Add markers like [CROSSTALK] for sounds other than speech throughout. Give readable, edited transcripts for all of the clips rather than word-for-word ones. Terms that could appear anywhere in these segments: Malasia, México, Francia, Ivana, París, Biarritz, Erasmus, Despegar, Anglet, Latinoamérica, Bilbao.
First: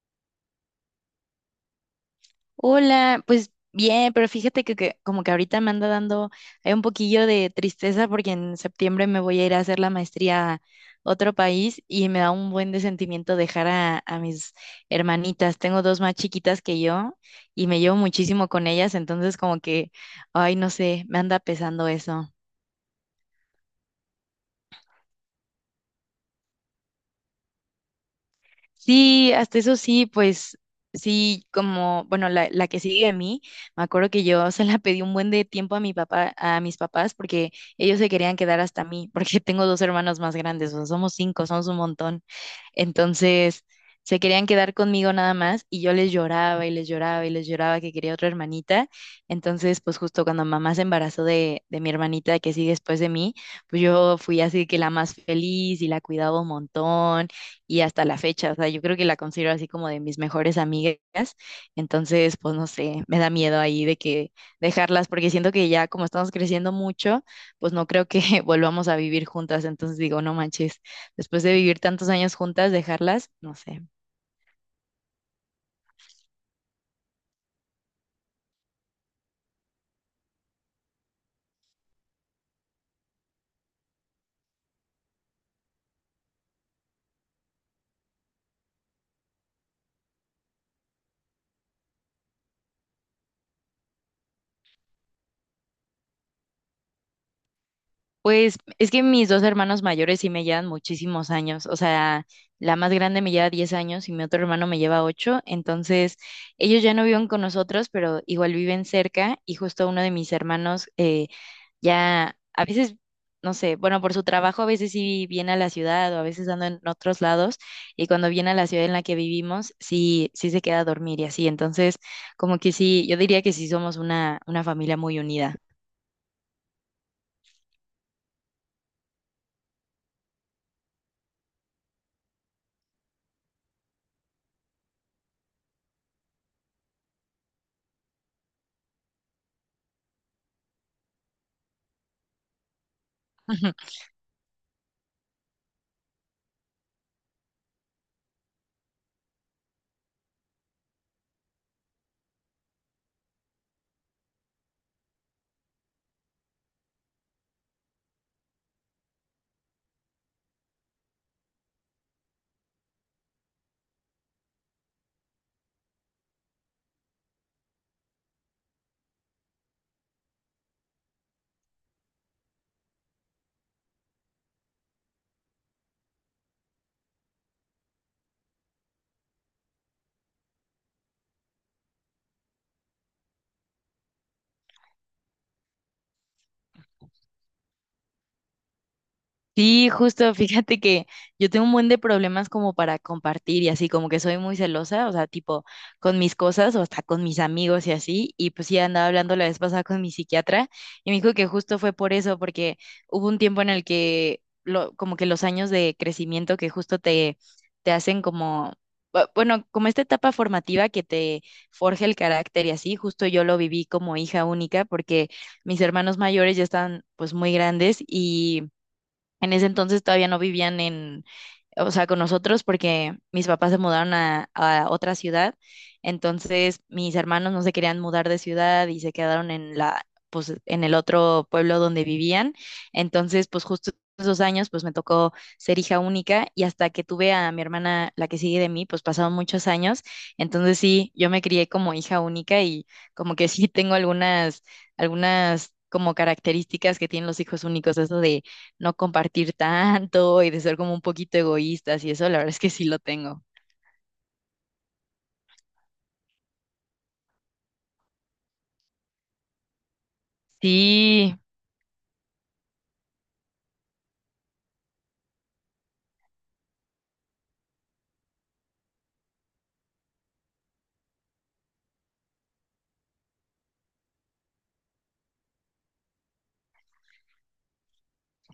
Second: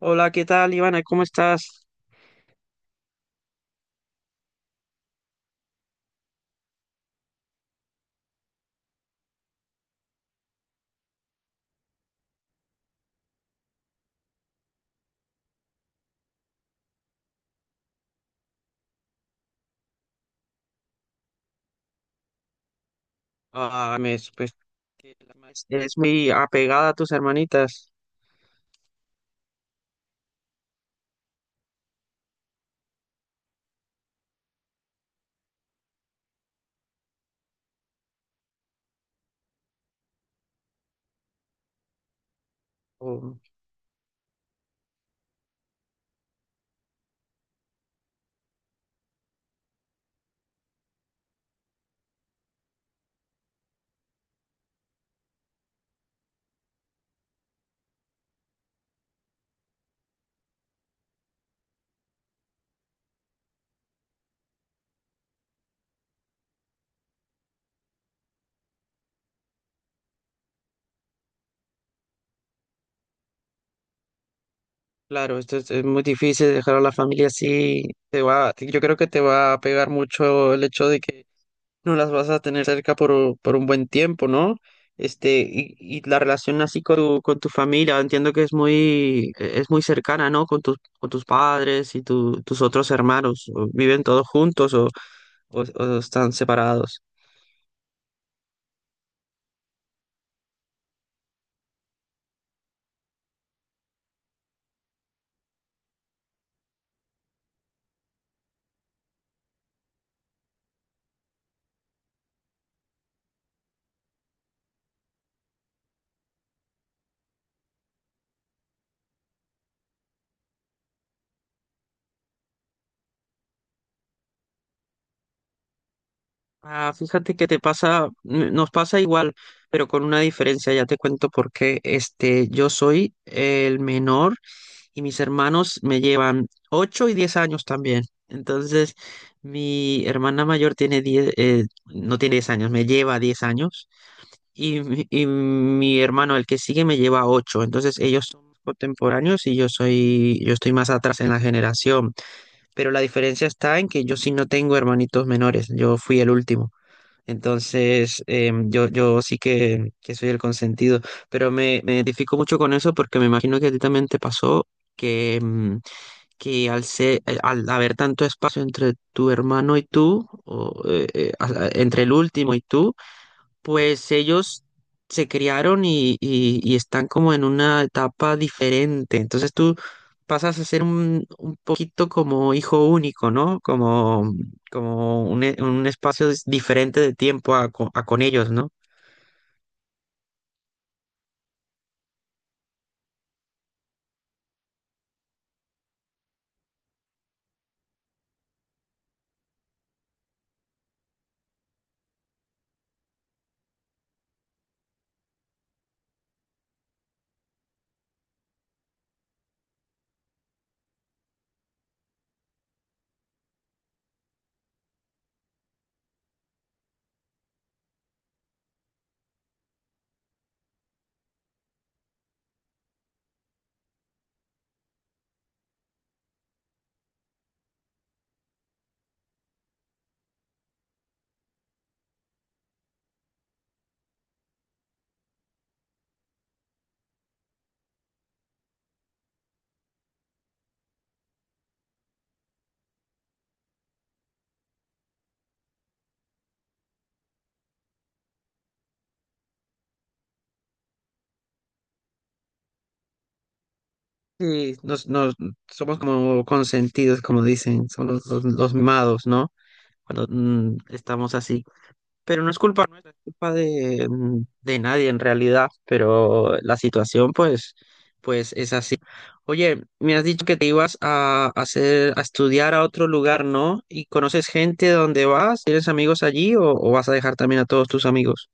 Hola, ¿qué tal, Ivana? ¿Cómo estás? Hola, pues bien, pero fíjate que como que ahorita me anda dando hay un poquillo de tristeza porque en septiembre me voy a ir a hacer la maestría a otro país y me da un buen de sentimiento dejar a mis hermanitas. Tengo dos más chiquitas que yo y me llevo muchísimo con ellas, entonces como que, ay, no sé, me anda pesando eso. Ah, me supe que la maestra es muy apegada a tus hermanitas. Sí, hasta eso sí, pues sí, como, bueno, la que sigue a mí, me acuerdo que yo [LAUGHS] se la pedí un buen de tiempo a mis papás, porque ellos se querían quedar hasta mí, porque tengo dos hermanos más grandes, o sea, somos cinco, somos un montón. Oh, Entonces, se querían quedar conmigo nada más y yo les lloraba y les lloraba y les lloraba que quería otra hermanita. Entonces, pues justo cuando mamá se embarazó de mi hermanita que sigue después de mí, pues yo fui así que la más feliz y la cuidaba un montón y hasta la fecha, o sea, yo creo que la considero así como de mis mejores amigas, entonces, pues no sé, me da miedo ahí de que dejarlas, porque siento que ya como estamos creciendo mucho, pues no creo que [LAUGHS] volvamos a vivir juntas, entonces digo, no manches, después de vivir tantos años juntas, dejarlas, no sé. claro, esto es muy difícil dejar a la familia así. Te va, yo creo que te va a pegar mucho el hecho de que no las vas a tener cerca por un buen tiempo, ¿no? Y la relación así con tu familia, entiendo que es muy cercana, ¿no? Con tus padres y tus otros hermanos. ¿O ¿Viven todos juntos o o están separados? Pues es que mis dos hermanos mayores sí me llevan muchísimos años, o sea, la más grande me lleva 10 años y mi otro hermano me lleva 8, entonces ellos ya no viven con nosotros, pero igual viven cerca y justo uno de mis hermanos ya a veces, no sé, bueno, por su trabajo a veces sí viene a la ciudad o a veces ando en otros lados y cuando viene a la ciudad en la que vivimos, sí, sí se queda a dormir y así. Entonces, como que sí, yo diría que sí somos una familia muy unida. Ah, fíjate que te pasa, nos pasa igual, pero con una diferencia, ya te cuento por qué. Yo soy el menor y mis hermanos me llevan 8 y 10 años también. Entonces, mi hermana mayor tiene 10, no tiene 10 años, me lleva 10 años y, mi hermano, el que sigue, me lleva 8. Entonces, ellos son contemporáneos y yo estoy más atrás en la generación. Pero la diferencia está en que yo sí no tengo hermanitos menores, yo fui el último. Entonces, yo sí que soy el consentido, pero me identifico mucho con eso porque me imagino que a ti también te pasó que, em, que al haber tanto espacio entre tu hermano y tú, o entre el último y tú, pues ellos se criaron y están como en una etapa diferente. Entonces tú pasas a ser un poquito como hijo único, ¿no? Como un espacio diferente de tiempo a con ellos, ¿no? Sí, justo, fíjate que yo tengo un buen de problemas como para compartir y así, como que soy muy celosa, o sea, tipo con mis cosas o hasta con mis amigos y así, y pues sí andaba hablando la vez pasada con mi psiquiatra y me dijo que justo fue por eso, porque hubo un tiempo en el que lo, como que los años de crecimiento que justo te hacen como, bueno, como esta etapa formativa que te forja el carácter y así, justo yo lo viví como hija única porque mis hermanos mayores ya están pues muy grandes y en ese entonces todavía no vivían en, o sea, con nosotros porque mis papás se mudaron a otra ciudad. Entonces mis hermanos no se querían mudar de ciudad y se quedaron en la, pues, en el otro pueblo donde vivían. Entonces, pues justo esos años, pues me tocó ser hija única y hasta que tuve a mi hermana, la que sigue de mí, pues pasaron muchos años. Entonces sí, yo me crié como hija única y como que sí tengo algunas, algunas como características que tienen los hijos únicos, eso de no compartir tanto y de ser como un poquito egoístas y eso, la verdad es que sí lo tengo. Sí, somos como consentidos, como dicen, son los mimados, ¿no? Cuando estamos Sí, así. Pero no es culpa nuestra, es culpa de nadie en realidad, pero la situación pues es así. Oye, me has dicho que te ibas a hacer, a estudiar a otro lugar, ¿no? ¿Y conoces gente donde vas? ¿Tienes amigos allí o vas a dejar también a todos tus amigos?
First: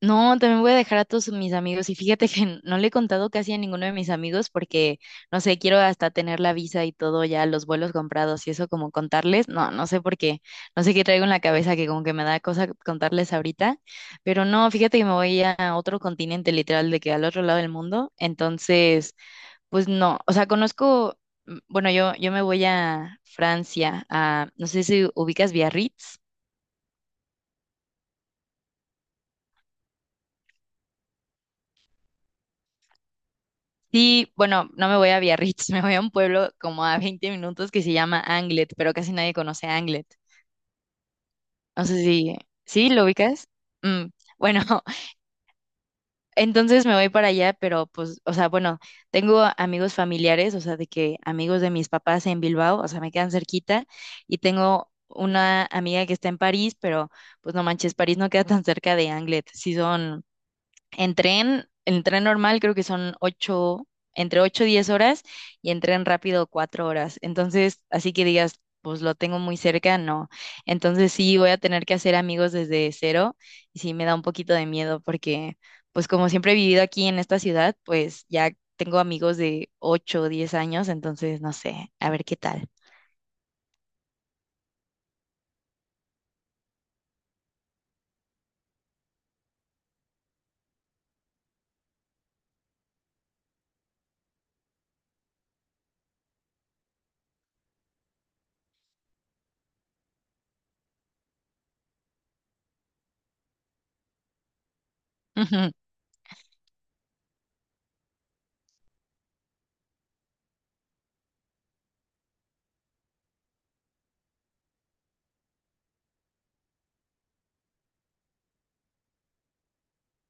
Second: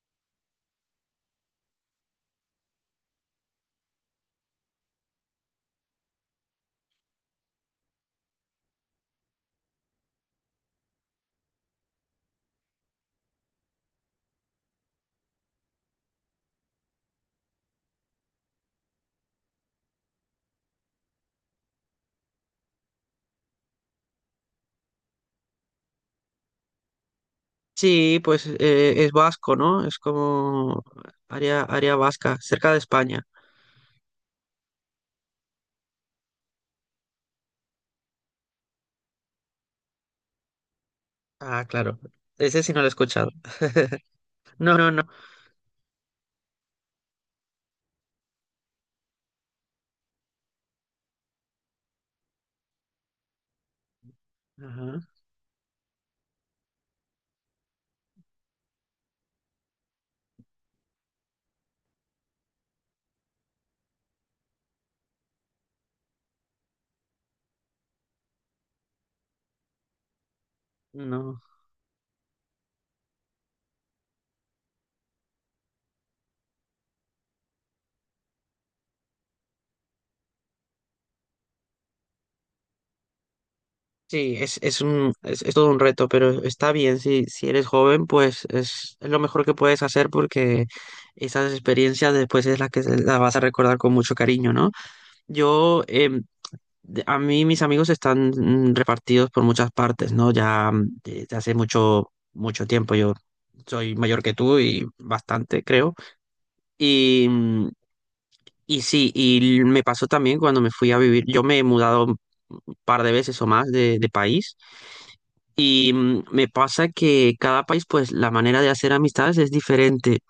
no, también voy a dejar a todos mis amigos y fíjate que no le he contado casi a ninguno de mis amigos porque, no sé, quiero hasta tener la visa y todo ya, los vuelos comprados y eso como contarles, no, no sé por qué, no sé qué traigo en la cabeza que como que me da cosa contarles ahorita, pero no, fíjate que me voy a otro continente literal de que al otro lado del mundo, entonces... Pues no, o sea, conozco, bueno, yo me voy a Francia, no sé si ubicas Biarritz. Sí, pues es vasco, ¿no? Es como área vasca, cerca de España. Sí, bueno, no me voy a Biarritz, [LAUGHS] me voy a un pueblo como a 20 minutos que se llama Anglet, pero casi nadie conoce Anglet. Ah, No sé claro. si, Ese sí no lo he ¿sí lo escuchado. ubicas? Mm, bueno, No, no, no. entonces me voy para allá, pero pues, o sea, bueno, tengo amigos familiares, o sea, de que amigos de mis papás en Bilbao, o sea, me quedan cerquita y tengo Ajá. una amiga que está en París, pero pues no manches, París no queda tan cerca de Anglet, sí son en tren normal creo que son ocho, entre ocho y 10 horas y en tren rápido 4 horas. Entonces, así que digas, pues lo tengo muy cerca, no. Entonces sí No. voy a tener que hacer amigos desde cero y sí me da un poquito de miedo porque, pues como siempre he vivido aquí en esta ciudad, pues ya tengo amigos de ocho o 10 años, entonces no sé, a ver qué tal. Sí, es todo un reto, pero está bien, si eres joven, pues es lo mejor que puedes hacer porque esas experiencias después es las que las vas a recordar con mucho cariño, ¿no? Yo, em, a mí mis amigos están repartidos por muchas partes, ¿no? Ya desde hace mucho, mucho tiempo yo soy mayor que tú y [LAUGHS] bastante, Ujú. creo. Y, mm, y sí, y me pasó también cuando me fui a vivir, yo me he mudado un par de veces o más de país y me pasa que cada país, pues la manera de hacer amistades es diferente.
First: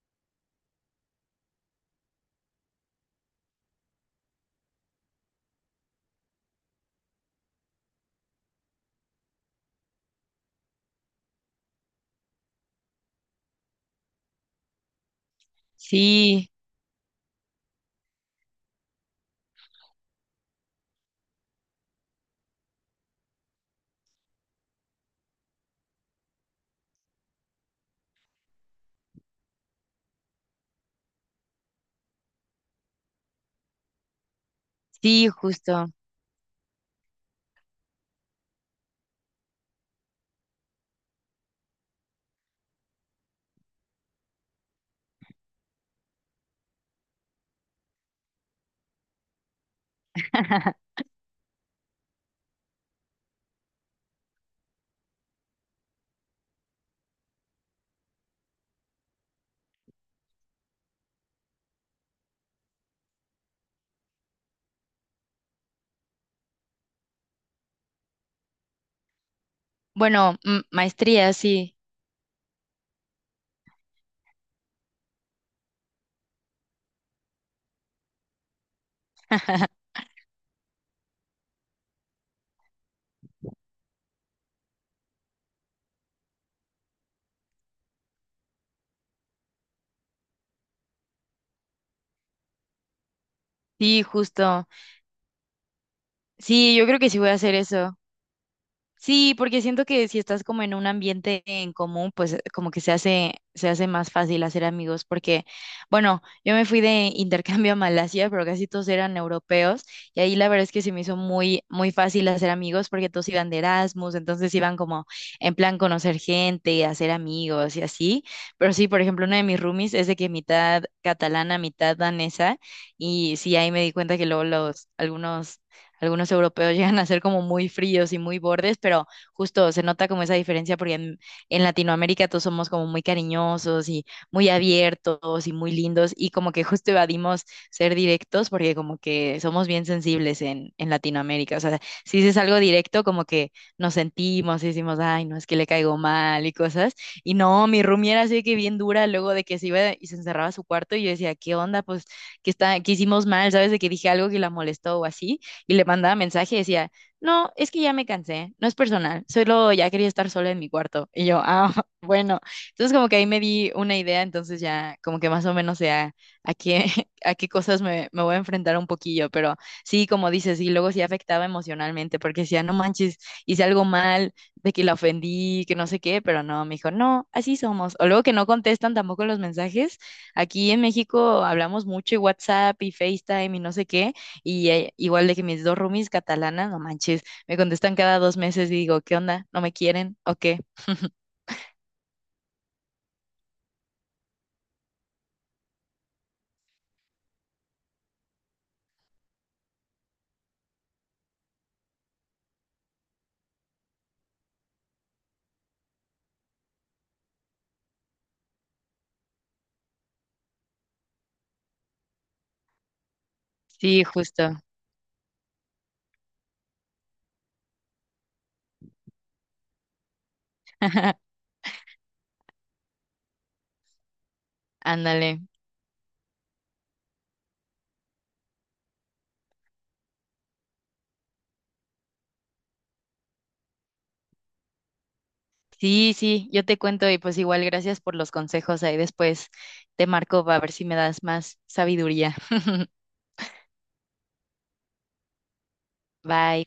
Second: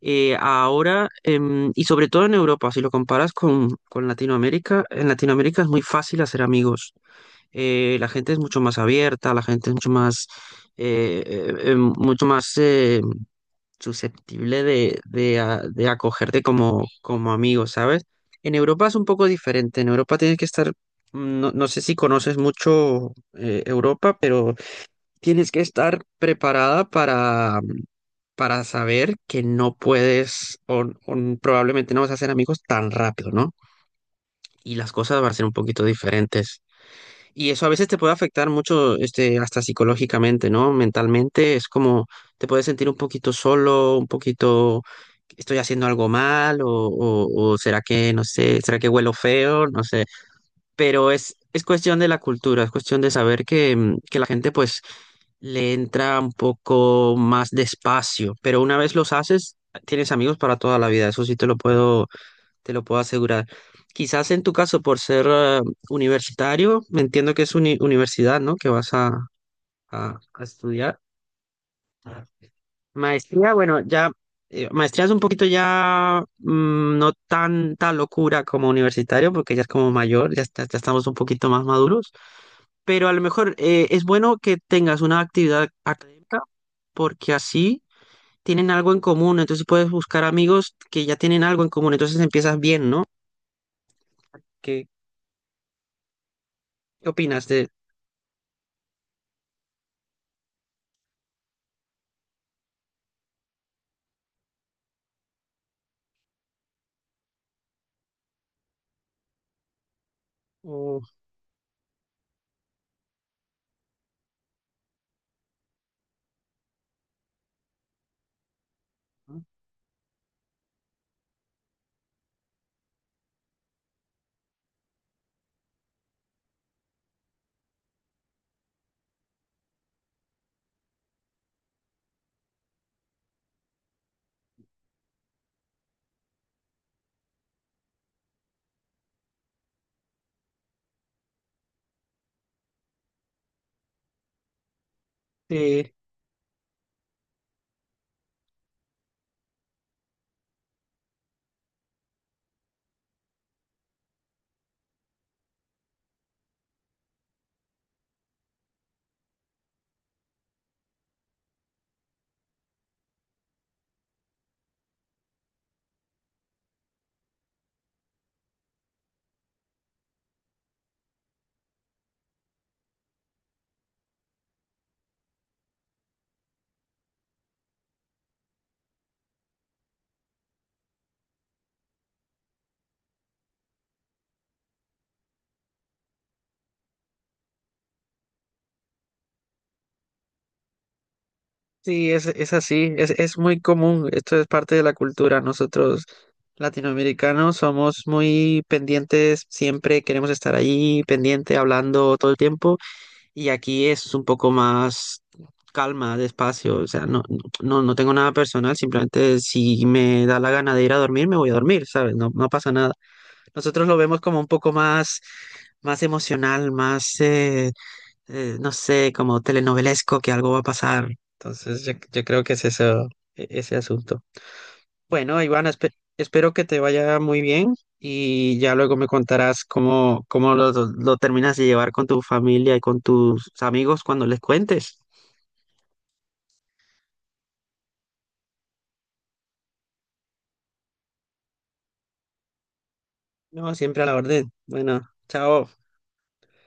Ahora, y sobre todo en Europa, si lo comparas con Latinoamérica, en Latinoamérica es muy fácil hacer amigos. La gente es mucho más abierta, la gente es mucho más, mucho más susceptible de acogerte Sí, como amigo, ¿sabes? En Europa es un poco diferente. En Europa tienes que estar, no sé si conoces mucho Europa, pero tienes que estar preparada para saber que no puedes o probablemente no vas a ser amigos tan rápido, ¿no? Y las cosas sí, van a ser un poquito justo. diferentes. Y eso a veces te puede afectar mucho, hasta psicológicamente, ¿no? Mentalmente es como te puedes sentir un poquito solo, un poquito, estoy haciendo algo mal, o será que, no sé, será que huelo feo, no sé. [LAUGHS] Pero es cuestión de la cultura, es cuestión de saber que la gente pues le entra un poco más despacio, pero una vez los haces, tienes amigos para toda la vida, eso sí te lo puedo asegurar. Quizás en tu caso, por ser universitario, me entiendo que es universidad, ¿no? Que vas a, a- Bueno, a mm, estudiar. maestría, sí. Maestría, bueno, ya, maestría es un poquito ya no tanta locura como universitario, porque ya es [LAUGHS] como mayor, ya estamos un poquito más maduros, pero a lo mejor es bueno que tengas una actividad académica, porque así tienen algo en común, entonces puedes buscar amigos que ya tienen algo en común, entonces empiezas bien, ¿no? Sí, justo. ¿Qué, Sí, yo creo qué que sí voy a opinas hacer de. eso. Sí, porque siento que si estás como en un ambiente en común, pues como que se hace más fácil hacer amigos, porque, bueno, yo me fui de intercambio a Malasia, pero casi todos eran europeos, y ahí la verdad es que se Ujú. me hizo muy, muy fácil hacer amigos, porque todos iban de Erasmus, entonces iban como en plan conocer gente, hacer amigos y así. Pero sí, por ejemplo, una de mis roomies es de que mitad catalana, mitad danesa, y sí, ahí me di cuenta que luego algunos europeos [LAUGHS] llegan a ser como muy fríos y muy bordes, pero justo se nota como esa diferencia porque en Latinoamérica todos somos como muy cariñosos y muy abiertos y muy lindos y como que justo evadimos ser directos porque como que somos bien sensibles en Latinoamérica. O sea, si dices algo directo como que nos sentimos y decimos, ay, no, es que le Sí, caigo mal y cosas. Y no, mi roomie era así de que bien dura luego de que se iba y se encerraba a su cuarto y yo decía, ¿qué onda? Pues que está, que hicimos mal, ¿sabes? De que dije algo que la molestó o así y le mandaba mensaje y decía, no, es que ya me cansé, no es personal, solo ya quería estar sola en mi cuarto. Y yo, ah, [LAUGHS] bueno. Entonces como que ahí me di una idea, entonces ya como que más o menos sé a qué, [LAUGHS] a qué cosas me voy a enfrentar un poquillo, pero sí, como dices, y luego sí afectaba emocionalmente, porque decía, no manches, hice algo mal, de que la ofendí, que no sé qué, pero no, me dijo, no, así somos. O luego que no contestan tampoco los mensajes. Aquí en México hablamos mucho y WhatsApp y FaceTime y no sé qué, y igual de que mis dos roomies catalanas, no manches, me contestan cada 2 meses y digo, ¿qué onda? ¿No me quieren o qué? sí, es así, es muy común, esto es parte de la cultura. Nosotros latinoamericanos somos muy pendientes, siempre queremos estar allí, pendiente, hablando todo el tiempo, y aquí es un poco más calma, despacio, o sea, no, no tengo nada personal, simplemente si me da la gana de ir a dormir, me voy a dormir, ¿sabes? No, no pasa nada. Nosotros lo Sí, vemos como un justo. poco más emocional, no sé, como telenovelesco, que algo va a pasar. [LAUGHS] Entonces, yo creo que es eso, ese asunto. Ándale. Bueno, Ivana, espero que te vaya muy bien y ya luego me contarás cómo lo terminas de llevar con tu familia y con tus amigos cuando les cuentes. Sí, sí, yo te cuento y pues igual gracias por los consejos. Ahí después te marco para ver si me das más sabiduría. [LAUGHS] No, siempre a la orden. Bueno, chao. Bye.